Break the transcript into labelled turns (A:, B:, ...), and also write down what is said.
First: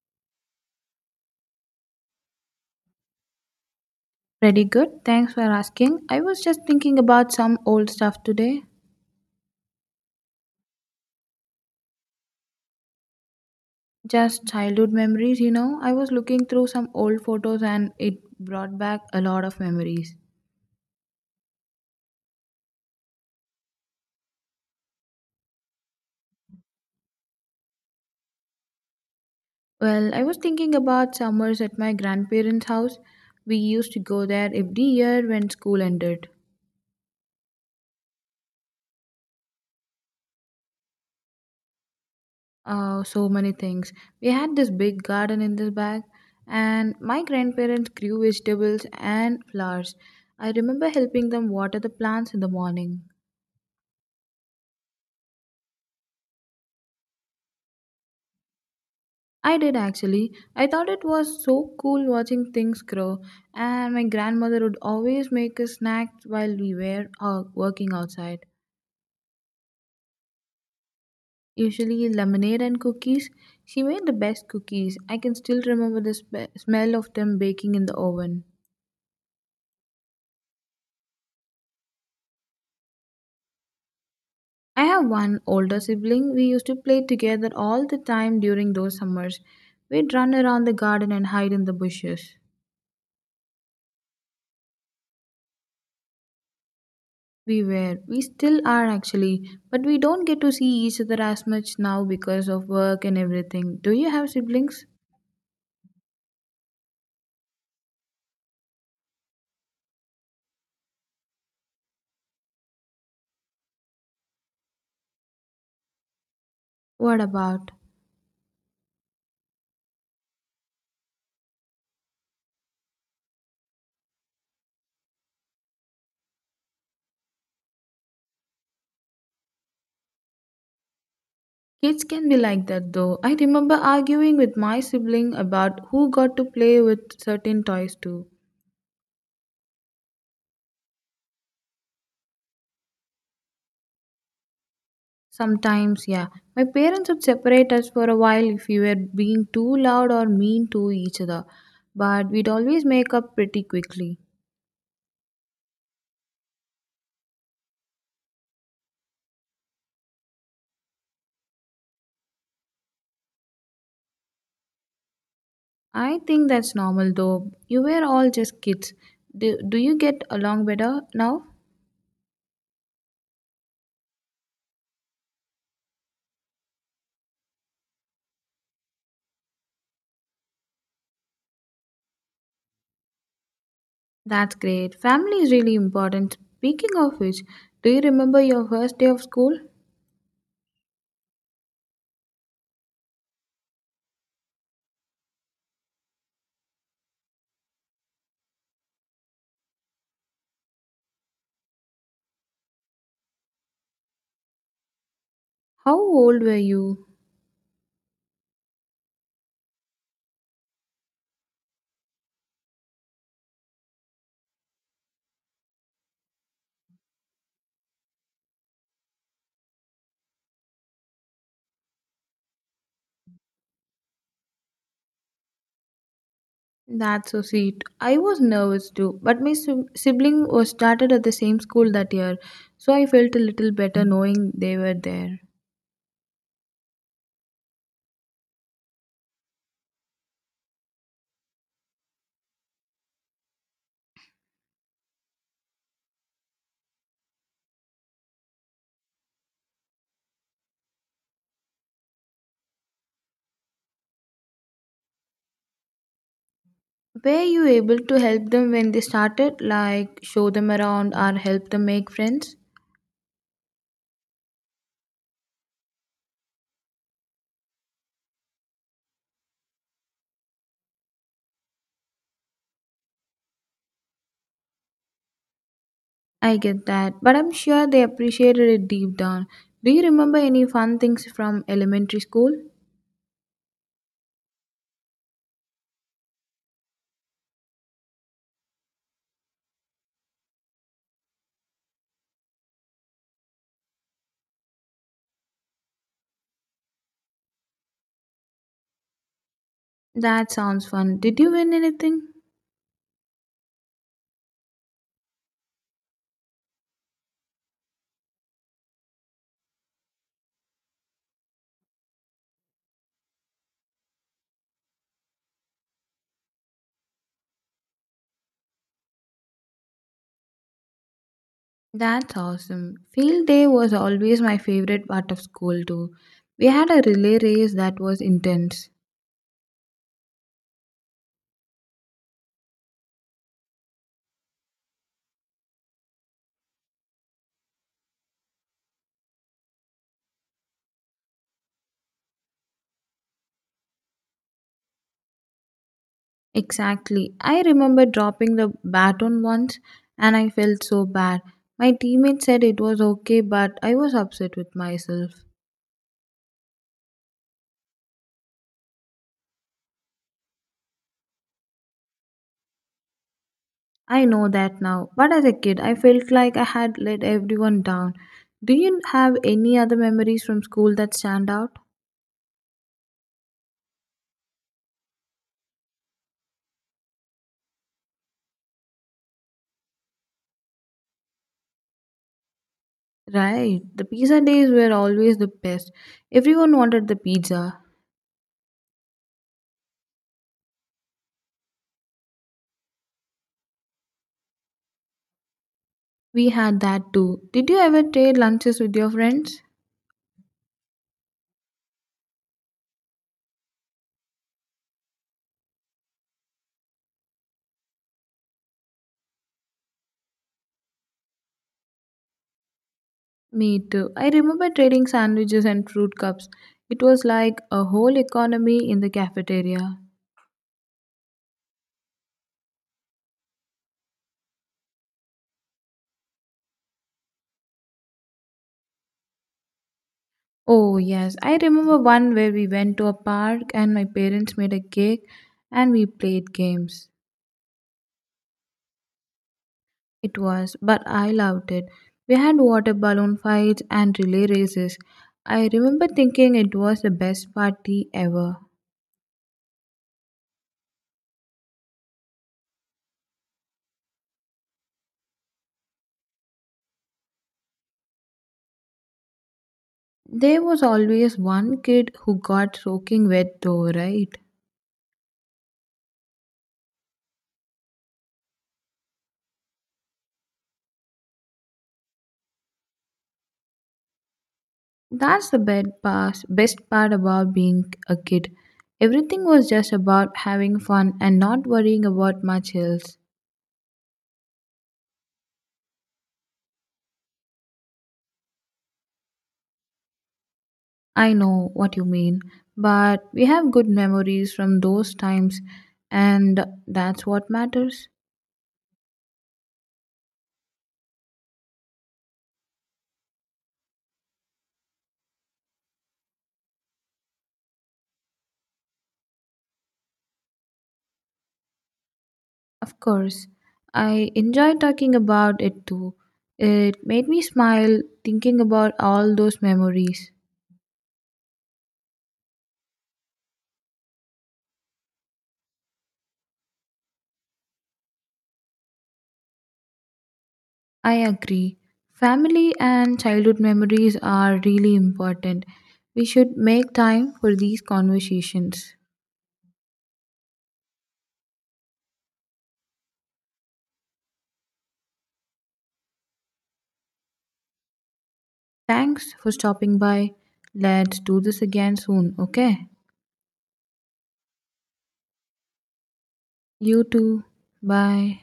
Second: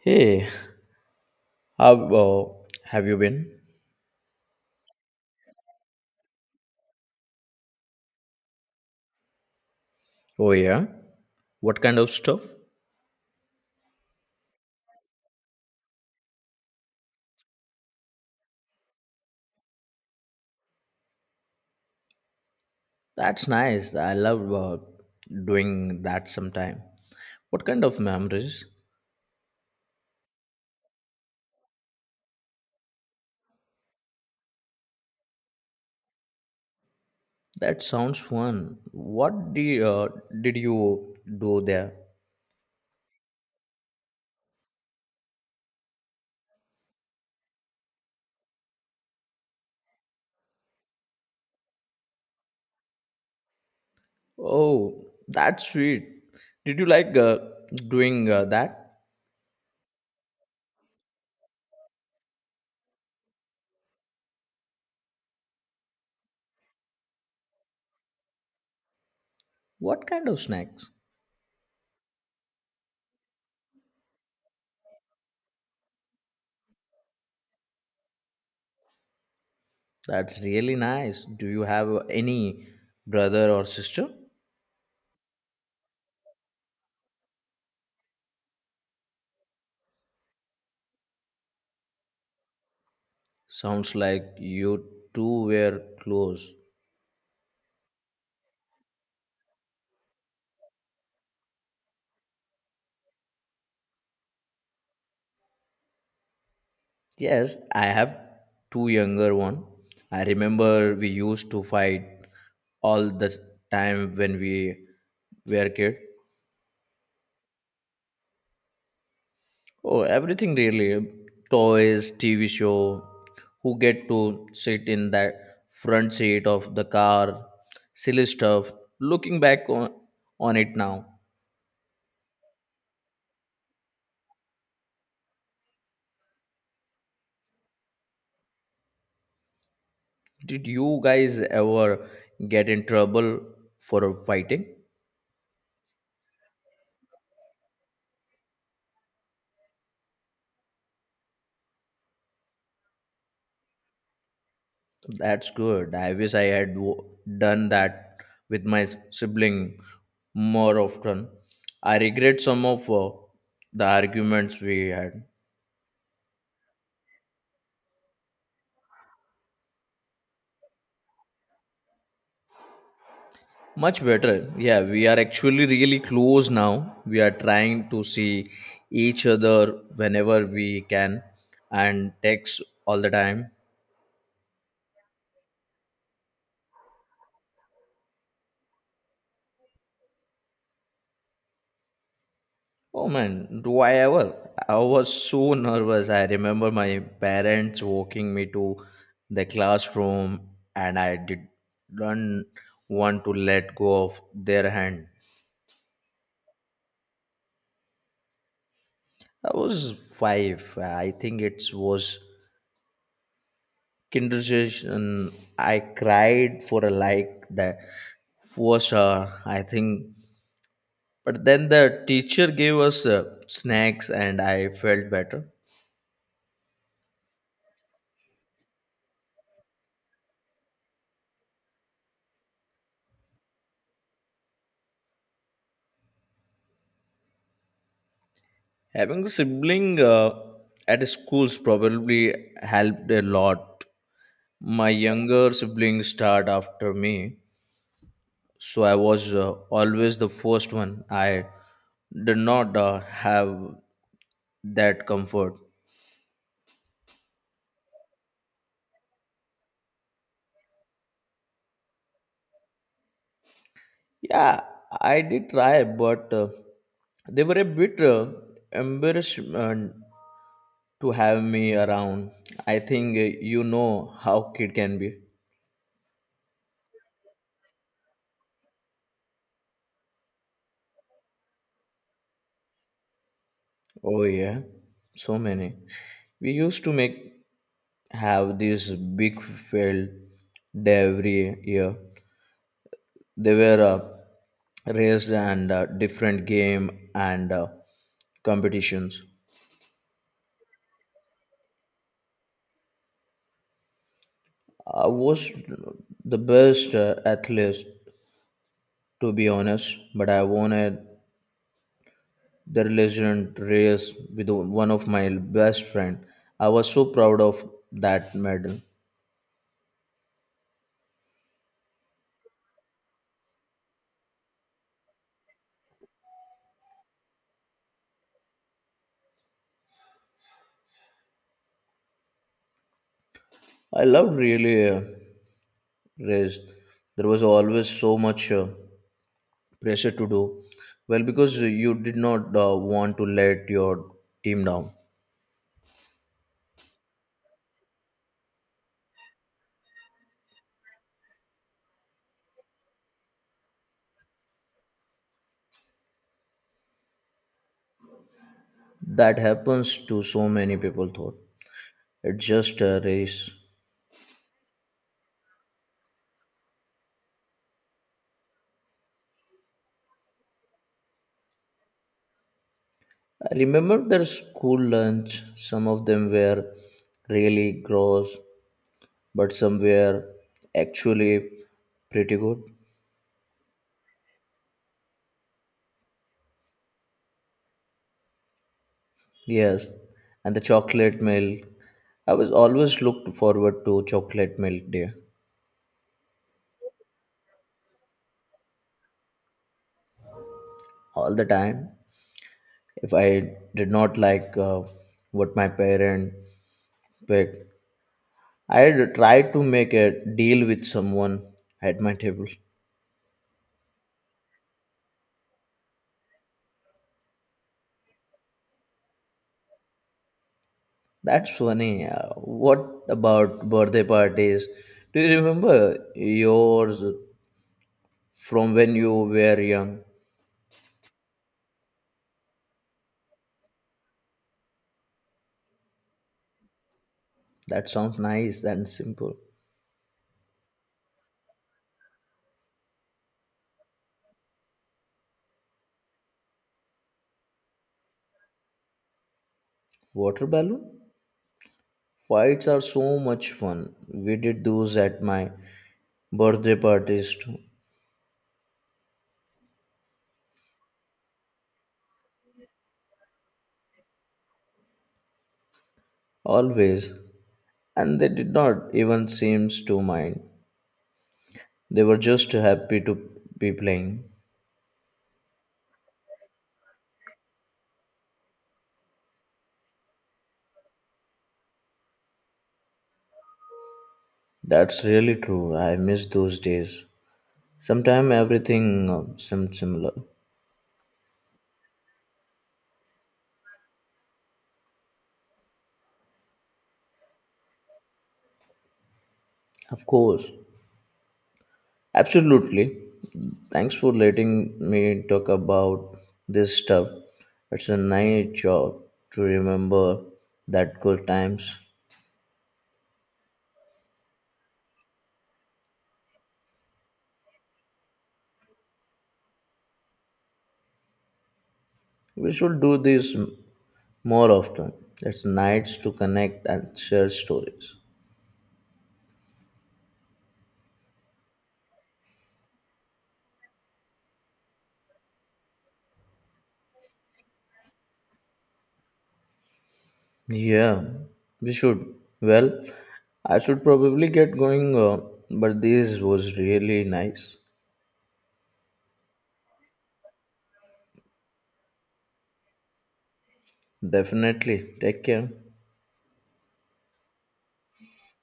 A: Hey, how uh, have you been?
B: Pretty good. Thanks for asking. I was just thinking about some old stuff today.
A: Oh, yeah. What kind of stuff?
B: Just childhood memories, I was looking through some old photos and it brought back a lot of memories.
A: That's nice. I love doing that sometime. What kind of memories?
B: Well, I was thinking about summers at my grandparents' house. We used to go there every year when school ended.
A: That sounds fun. Did you do there?
B: So many things. We had this big garden in the back, and my grandparents grew vegetables and flowers. I remember helping them water the plants in the morning.
A: Oh, that's sweet. Did you like doing that?
B: I did actually. I thought it was so cool watching things grow, and my grandmother would always make us snacks while we were working outside.
A: What kind of snacks?
B: Usually lemonade and cookies. She made the best cookies. I can still remember the smell of them baking in the oven.
A: That's really nice. Do you have any brother or sister?
B: I have one older sibling. We used to play together all the time during those summers. We'd run around the garden and hide in the bushes.
A: Sounds like you two were close.
B: We were. We still are actually, but we don't get to see each other as much now because of work and everything. Do you have siblings?
A: Yes, I have two younger one. I remember we used to fight all the time when we were kid.
B: What about?
A: Oh, everything really. Toys, TV show, who get to sit in that front seat of the car, silly stuff. Looking back on it now,
B: Kids can be like that though. I remember arguing with my sibling about who got to play with certain toys too.
A: did you guys ever get in trouble for fighting?
B: Sometimes, yeah. My parents would separate us for a while if we were being too loud or mean to each other, but we'd always make up pretty quickly.
A: That's good. I wish I had w- Done that with my sibling more often. I regret some of the arguments we had.
B: I think that's normal though. You were all just kids. Do you get along better now?
A: Much better. Yeah, we are actually really close now. We are trying to see each other whenever we can and text all the time.
B: That's great. Family is really important. Speaking of which, do you remember your first day of school?
A: Oh man, do I ever? I was so nervous. I remember my parents walking me to the classroom and I didn't want to let go of their hand.
B: How old were you?
A: I was five. I think it was kindergarten. I cried for a like that, first hour, I think. But then the teacher gave us snacks and I felt better.
B: That's so sweet. I was nervous too, but my sibling was started at the same school that year, so I felt a little better knowing they were there.
A: Having a sibling at schools probably helped a lot. My younger siblings start after me, so I was always the first one. I did not have that comfort.
B: Were you able to help them when they started, like show them around or help them make friends?
A: Yeah, I did try, but they were a bit embarrassment to have me around. I think you know how kid can be.
B: I get that, but I'm sure they appreciated it deep down. Do you remember any fun things from elementary school?
A: Oh yeah, so many. We used to make have this big field day every year. They were raised and different game and competitions.
B: That sounds fun. Did you win anything?
A: I was the best athlete to be honest, but I wanted the legend race with one of my best friend. I was so proud of that medal.
B: That's awesome. Field day was always my favorite part of school, too. We had a relay race that was intense.
A: I loved really race. There was always so much. Pressure to do well because you did not want to let your team down.
B: Exactly. I remember dropping the baton once and I felt so bad. My teammate said it was okay, but I was upset with myself.
A: That happens to so many people thought it's just a race.
B: I know that now, but as a kid, I felt like I had let everyone down. Do you have any other memories from school that stand out?
A: I remember their school lunch, some of them were really gross, but some were actually pretty good.
B: Right, the pizza days were always the best. Everyone wanted the pizza.
A: Yes, and the chocolate milk, I was always looked forward to chocolate milk day
B: We had that too. Did you ever trade lunches with your friends?
A: all the time. If I did not like what my parent. Wait, I had tried to make a deal with someone at my table.
B: Me too. I remember trading sandwiches and fruit cups. It was like a whole economy in the cafeteria.
A: That's funny. What about birthday parties? Do you remember yours from when you were young?
B: Oh, yes. I remember one where we went to a park and my parents made a cake and we played games.
A: That sounds nice and simple.
B: It was, but I loved it. We had water balloon fights and relay races. I remember thinking it was the best party ever.
A: Water balloon? Fights are so much fun. We did those at my birthday parties too.
B: There was always one kid who got soaking wet though, right?
A: Always. And they did not even seem to mind. They were just happy to be playing.
B: That's the best part about being a kid. Everything was just about having fun and not worrying about much else.
A: That's really true. I miss those days. Sometime everything seemed similar.
B: I know what you mean, but we have good memories from those times, and that's what matters.
A: Of course. Absolutely. Thanks for letting me talk about this stuff. It's a nice job to remember that good times.
B: Of course, I enjoy talking about it too. It made me smile thinking about all those memories.
A: We should do this m- More often. It's nice to connect and share stories.
B: I agree. Family and childhood memories are really important. We should make time for these conversations.
A: Yeah, we should. Well, I should probably get going, but this was really nice.
B: Thanks for stopping by. Let's do this again soon, okay?
A: Definitely. Take care.
B: You too. Bye.